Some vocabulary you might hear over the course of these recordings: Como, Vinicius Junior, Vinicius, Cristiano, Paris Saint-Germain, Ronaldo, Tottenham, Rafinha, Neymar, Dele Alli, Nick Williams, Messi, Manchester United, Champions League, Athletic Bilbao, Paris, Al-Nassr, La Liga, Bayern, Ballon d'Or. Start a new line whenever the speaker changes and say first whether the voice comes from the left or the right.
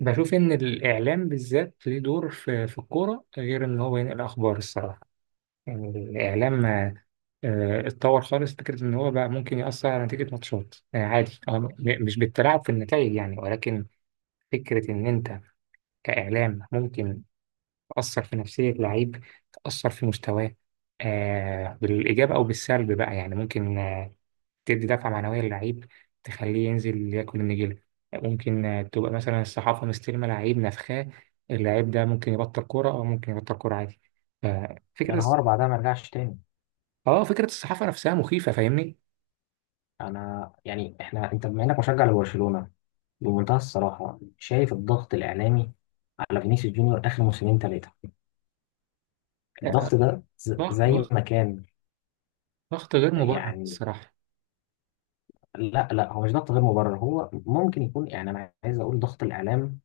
right: بشوف إن الإعلام بالذات ليه دور في الكورة غير إن هو ينقل أخبار الصراحة. يعني الإعلام اتطور خالص. فكرة إن هو بقى ممكن يأثر على نتيجة ماتشات عادي، مش بالتلاعب في النتائج يعني، ولكن فكرة إن أنت كإعلام ممكن تأثر في نفسية لعيب، تأثر في مستواه بالإيجاب أو بالسلب بقى، يعني ممكن تدي دفعة معنوية للعيب، تخليه ينزل ياكل النجيلة. ممكن تبقى مثلا الصحافة مستلمة لعيب نفخاه، اللعيب ده ممكن يبطل كورة، أو ممكن يبطل كورة عادي.
left: يا
right: ففكرة
left: نهار بعدها ما رجعش تاني.
right: اه فكرة الصحافة نفسها مخيفة، فاهمني.
left: انا يعني احنا انت بما انك مشجع لبرشلونه، بمنتهى الصراحه شايف الضغط الاعلامي على فينيسيوس جونيور اخر موسمين ثلاثه،
right: آه،
left: الضغط ده
right: ضغط،
left: زي
right: ضغط
left: ما كان
right: ضغط غير مبرر
left: يعني.
right: الصراحة.
left: لا، هو مش ضغط غير مبرر، هو ممكن يكون، يعني انا عايز اقول ضغط الاعلام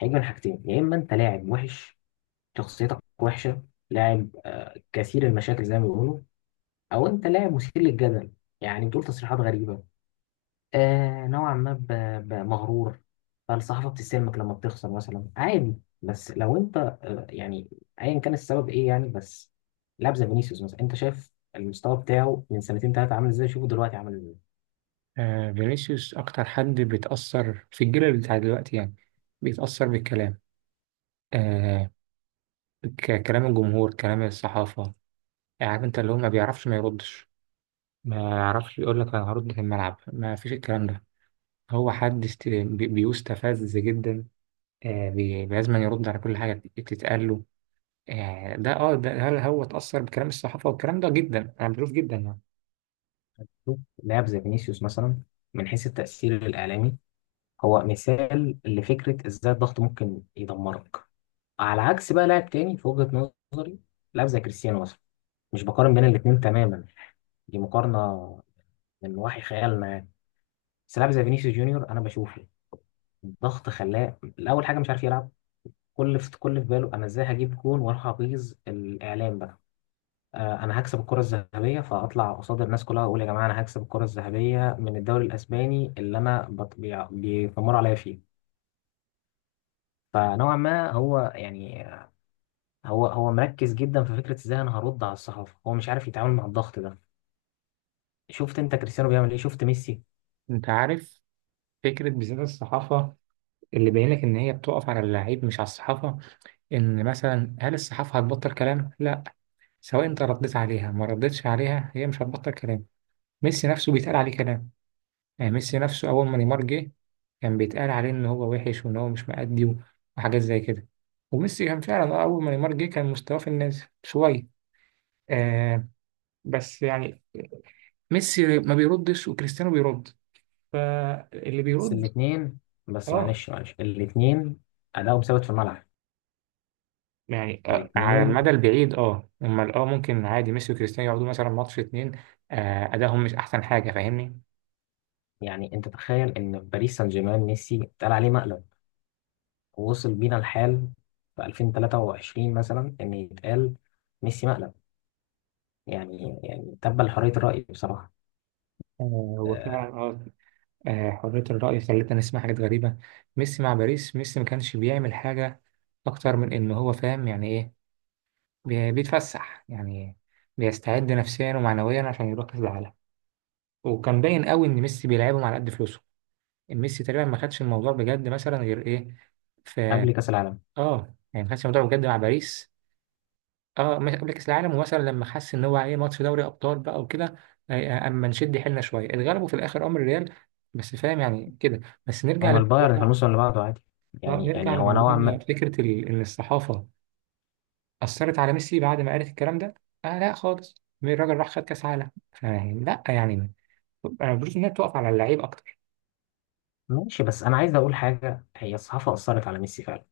left: هيجي من حاجتين، يا اما انت لاعب وحش، شخصيتك وحشه، لاعب كثير المشاكل زي ما بيقولوا، او انت لاعب مثير للجدل، يعني بتقول تصريحات غريبه، آه نوعا ما مغرور، فالصحافة بتستلمك لما بتخسر مثلا عادي. بس لو انت يعني ايا كان السبب ايه يعني. بس لاعب زي فينيسيوس مثلا، انت شايف المستوى بتاعه من سنتين ثلاثة عامل ازاي؟ شوفه دلوقتي عامل ازاي.
right: آه، فينيسيوس أكتر حد بيتأثر في الجيل بتاع دلوقتي، يعني بيتأثر بالكلام. آه، كلام الجمهور، كلام الصحافة. يعني عارف انت، اللي هو ما بيعرفش ما يردش، ما يعرفش يقول لك انا هرد في الملعب، ما فيش الكلام ده. هو حد بيستفز جدا، لازم يرد على كل حاجة بتتقال له. آه، ده هل هو اتأثر بكلام الصحافة والكلام ده جدا؟ أنا بشوف جدا يعني.
left: شوف لاعب زي فينيسيوس مثلا، من حيث التأثير الإعلامي هو مثال لفكرة ازاي الضغط ممكن يدمرك. على عكس بقى لاعب تاني في وجهة نظري، لاعب زي كريستيانو مثلا. مش بقارن بين الاتنين تماما، دي مقارنة من وحي خيالنا يعني. بس لاعب زي فينيسيوس جونيور انا بشوفه الضغط خلاه الاول حاجه مش عارف يلعب. كل في باله انا ازاي هجيب جون واروح ابيظ الاعلام بقى، انا هكسب الكره الذهبيه، فاطلع قصاد الناس كلها واقول يا جماعه انا هكسب الكره الذهبيه من الدوري الاسباني اللي انا بيتمروا عليا فيه. فنوعا ما هو يعني هو مركز جدا في فكره ازاي انا هرد على الصحافه، هو مش عارف يتعامل مع الضغط ده. شفت انت كريستيانو بيعمل ايه؟ شفت ميسي؟
right: أنت عارف فكرة بالذات الصحافة، اللي باين لك إن هي بتقف على اللعيب مش على الصحافة. إن مثلا هل الصحافة هتبطل كلام؟ لا، سواء انت رديت عليها ما رديتش عليها، هي مش هتبطل كلام. ميسي نفسه بيتقال عليه كلام. يعني ميسي نفسه اول ما نيمار جه، كان بيتقال عليه ان هو وحش وان هو مش مأدي وحاجات زي كده. وميسي كان فعلا، آه، اول ما نيمار جه كان مستواه في النازل شويه. آه، بس يعني ميسي ما بيردش وكريستيانو بيرد. فاللي
left: بس
right: بيرد
left: الاثنين، بس
right: اه،
left: معلش الاثنين ادائهم ثابت في الملعب.
right: يعني آه، على المدى
left: الاثنين
right: البعيد اه، امال اه ممكن عادي ميسي وكريستيانو يقعدوا مثلا ماتش اتنين، آه، ادائهم مش احسن حاجه، فاهمني.
left: يعني، انت تخيل ان في باريس سان جيرمان ميسي اتقال عليه مقلب، ووصل بينا الحال في 2023 مثلا ان يتقال ميسي مقلب، يعني تبا لحرية الرأي بصراحة.
right: آه، هو فعلا
left: أه
right: اه، آه، حرية الرأي خلتنا نسمع حاجات غريبة. ميسي مع باريس، ميسي ما كانش بيعمل حاجة أكتر من إن هو فاهم يعني إيه، بيتفسح يعني، بيستعد نفسيا ومعنويا عشان يروح كأس العالم. وكان باين قوي ان ميسي بيلعبهم على قد فلوسه. ميسي تقريبا ما خدش الموضوع بجد مثلا غير ايه، في
left: قبل كأس العالم.
right: اه، يعني ما خدش الموضوع بجد مع باريس. اه، مش قبل كأس العالم، ومثلا لما حس ان هو ايه، ماتش دوري ابطال بقى وكده، آه، آه، اما نشد حيلنا شويه اتغلبوا في الاخر امر الريال. بس فاهم يعني كده. بس نرجع
left: هما البايرن في
right: لموضوعنا.
left: الموسم اللي بعده عادي،
right: اه
left: يعني
right: نرجع
left: يعني هو نوعا
right: لموضوعنا.
left: ما.
right: فكره ان الصحافه أثرت على ميسي بعد ما قالت الكلام ده؟ آه لا خالص، الراجل راح خد كأس عالم، فيعني لا يعني أنا بشوف إنها بتقف على اللعيب أكتر.
left: ماشي، بس انا عايز اقول حاجة، هي الصحافة أثرت على ميسي فعلا،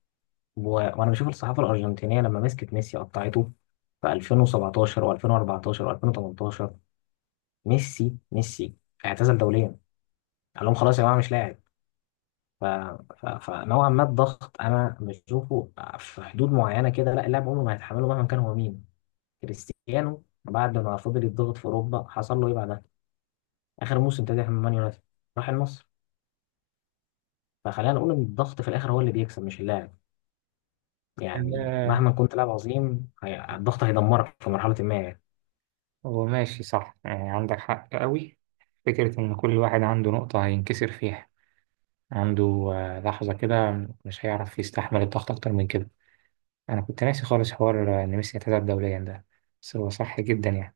left: و- وانا بشوف الصحافة الأرجنتينية لما مسكت ميسي قطعته، في 2017 و2014 و2018 ميسي اعتزل دوليا، قال لهم خلاص يا جماعة مش لاعب. ف... فنوعا ما الضغط انا مش بشوفه في حدود معينه كده، لا، اللاعب عمره ما هيتحمله مهما كان هو مين. كريستيانو بعد ما فضل يتضغط في اوروبا حصل له ايه بعدها؟ اخر موسم ابتدى من مان يونايتد، راح النصر. فخلينا نقول ان الضغط في الاخر هو اللي بيكسب مش اللاعب. يعني
right: آه
left: مهما كنت لاعب عظيم، الضغط هيدمرك في مرحله ما يعني.
right: هو ماشي صح، يعني عندك حق قوي. فكرة إن كل واحد عنده نقطة هينكسر فيها، عنده آه، لحظة كده مش هيعرف يستحمل الضغط أكتر من كده. أنا كنت ناسي خالص حوار آه، إن ميسي اعتزل دوليا ده. بس هو صح جدا يعني،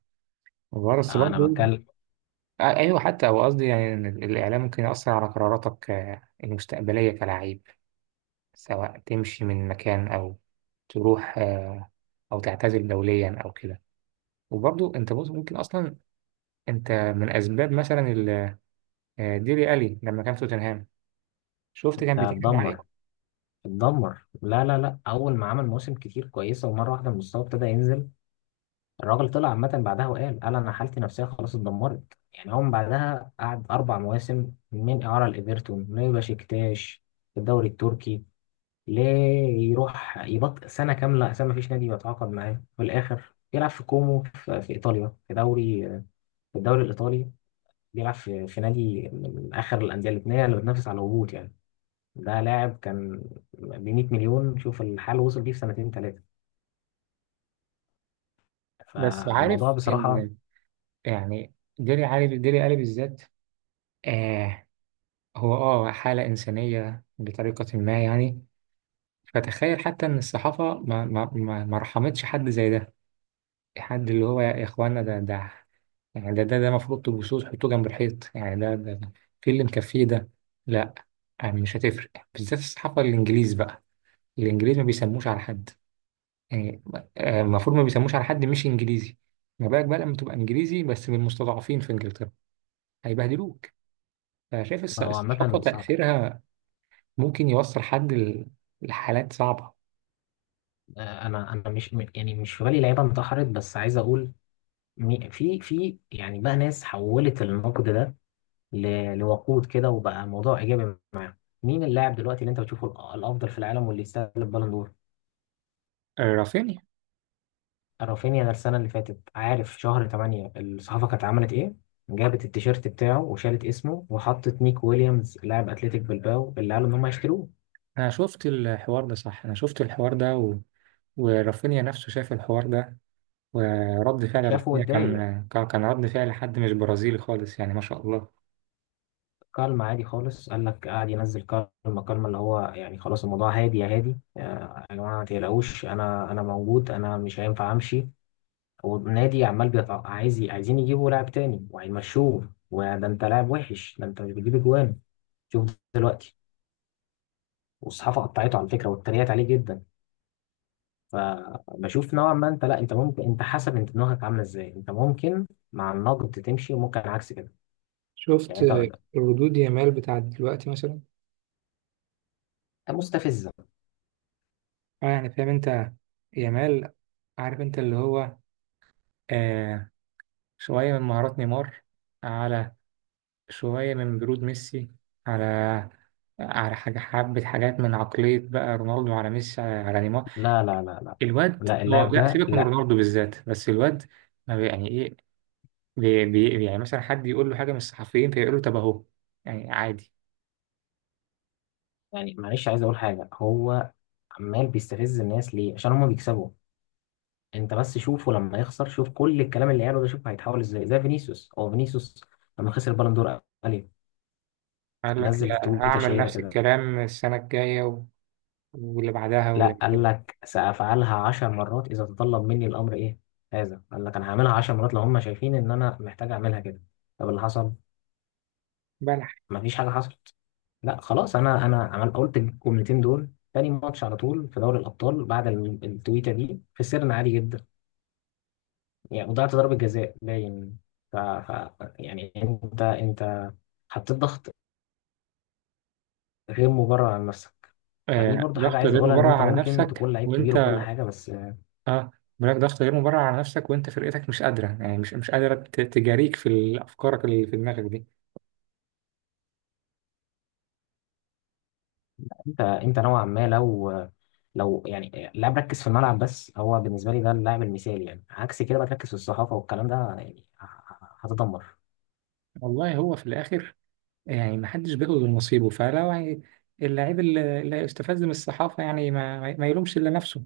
right: وبس
left: انا
right: برضه
left: بتكلم.
right: آه، أيوه، حتى هو قصدي يعني إن الإعلام ممكن يأثر على قراراتك المستقبلية كلاعب، سواء تمشي من مكان، أو تروح أو تعتزل دوليا أو كده. وبرضو أنت بص ممكن أصلا أنت من أسباب مثلا ديلي ألي لما كان في توتنهام، شفت
left: ده
right: كان بيتكلم عليه.
left: اتدمر. اتدمر لا، اول ما عمل موسم كتير كويسه ومره واحده المستوى ابتدى ينزل. الراجل طلع عامة بعدها قال أنا حالتي النفسية خلاص اتدمرت. يعني هو من بعدها قعد أربع مواسم من إعارة لإيفرتون لبشكتاش في الدوري التركي. ليه؟ يروح يبط سنة كاملة، أساسا مفيش نادي بيتعاقد معاه، في الآخر بيلعب في كومو، في إيطاليا في دوري، في الدوري الإيطالي. بيلعب في نادي من آخر الأندية اللبنانية اللي بتنافس على الهبوط يعني. ده لاعب كان ب 100 مليون، شوف الحال وصل بيه في سنتين ثلاثة.
right: بس
left: فالموضوع
right: عارف
left: بصراحة
right: إن، يعني ديلي علي، ديلي ألي بالذات، آه هو آه حالة إنسانية بطريقة ما يعني. فتخيل حتى إن الصحافة ما رحمتش حد زي ده، حد اللي هو، يا اخوانا، ده يعني ده المفروض تبصوه تحطوه جنب الحيط، يعني ده في اللي مكفيه ده، لا. يعني مش هتفرق بالذات الصحافة الانجليز بقى، الانجليز ما بيسموش على حد، يعني آه، المفروض ما بيسموش على حد مش انجليزي، ما بالك بقى لما تبقى انجليزي بس من المستضعفين في انجلترا، هيبهدلوك. فشايف
left: هو
right: الصحافة
left: عامة صعب.
right: تأثيرها ممكن يوصل حد لحالات صعبة.
left: انا انا مش م- يعني مش في بالي لعيبه انتحرت، بس عايز اقول في يعني بقى ناس حولت النقد ده لوقود كده وبقى موضوع ايجابي معاهم. مين اللاعب دلوقتي اللي انت بتشوفه الافضل في العالم واللي يستاهل البالون دور؟
right: رافينيا.
left: رافينيا؟ ده السنه اللي فاتت عارف شهر 8 الصحافه كانت عملت ايه؟ جابت التيشيرت بتاعه وشالت اسمه وحطت نيك ويليامز لاعب اتلتيك بلباو اللي قالوا ان هم هيشتروه.
right: انا شفت الحوار ده صح، انا شفت الحوار ده، و... ورافينيا نفسه شاف الحوار ده، ورد فعل
left: شافوا
right: رافينيا
left: واتضايق.
right: كان، كان رد فعل حد مش برازيلي خالص، يعني ما شاء الله.
left: كالما عادي خالص، قال لك قاعد ينزل، كالما اللي هو يعني خلاص الموضوع هادي يا هادي، آه، يا جماعه ما تقلقوش انا موجود، انا مش هينفع امشي، والنادي عمال عايز عايزين يجيبوا لاعب تاني وهيمشوه، وده انت لاعب وحش، ده انت مش بتجيب اجوان. شوف دلوقتي، والصحافه قطعته على فكره واتريقت عليه جدا. فبشوف نوعا ما انت، لا، انت ممكن، انت حسب انت دماغك عامله ازاي، انت ممكن مع النقد تمشي وممكن عكس كده
right: شفت
left: يعني. انت
right: ردود يامال بتاعت دلوقتي مثلا؟
left: مستفزه؟
right: اه يعني فاهم انت، يامال، عارف انت اللي هو آه، شوية من مهارات نيمار، على شوية من برود ميسي، على على حاجة، حبة حاجات من عقلية بقى رونالدو على ميسي على, على نيمار.
left: لا،
right: الواد
left: لا
right: هو،
left: اللاعب
right: لا
left: ده
right: سيبك من
left: لا.
right: رونالدو بالذات، بس الواد ما بي- يعني ايه، بي بي يعني مثلا حد يقول له حاجة من الصحفيين فيقول له طب أهو، يعني عادي.
left: يعني معلش عايز اقول حاجه، هو عمال بيستفز الناس ليه؟ عشان هما بيكسبوا. انت بس شوفه لما يخسر، شوف كل الكلام اللي قاله ده شوف هيتحول ازاي، زي فينيسيوس. فينيسيوس لما خسر البالون دور قال ايه؟
right: قال لك
left: نزل
right: لا
left: تويته
right: هعمل
left: شهيره
right: نفس
left: كده،
right: الكلام السنة الجاية، واللي بعدها
left: لا
right: واللي
left: قال
right: بعدها
left: لك سافعلها 10 مرات اذا تطلب مني الامر ايه. هذا قال لك انا هعملها 10 مرات لو هما شايفين ان انا محتاج اعملها كده. طب اللي حصل؟
right: بلح.
left: مفيش حاجه حصلت. لا خلاص، انا عمل قلت الجملتين دول تاني ماتش على طول في دوري الابطال. بعد التويته دي خسرنا عادي جدا، يعني وضعت ضربة جزاء باين. يعني انت حطيت ضغط غير مبرر على نفسك. فدي
right: آه
left: برضو حاجة
right: ضغط
left: عايز
right: غير
left: اقولها، ان
right: مبرر
left: انت
right: على
left: ممكن
right: نفسك
left: تكون لعيب كبير وكل
right: وأنت،
left: حاجة، بس
right: آه بلاك ضغط غير مبرر على نفسك وأنت فرقتك مش قادرة، يعني مش قادرة تجاريك في أفكارك اللي في دماغك دي.
left: انت نوعا ما لو، لو يعني لاعب ركز في الملعب بس، هو بالنسبة لي ده اللاعب المثالي يعني. عكس كده بقى تركز في الصحافة والكلام ده يعني هتدمر
right: والله هو في الآخر، يعني محدش بياخد غير نصيبه، فلو يعني اللعيب اللي هيستفز من الصحافة، يعني ما يلومش إلا نفسه.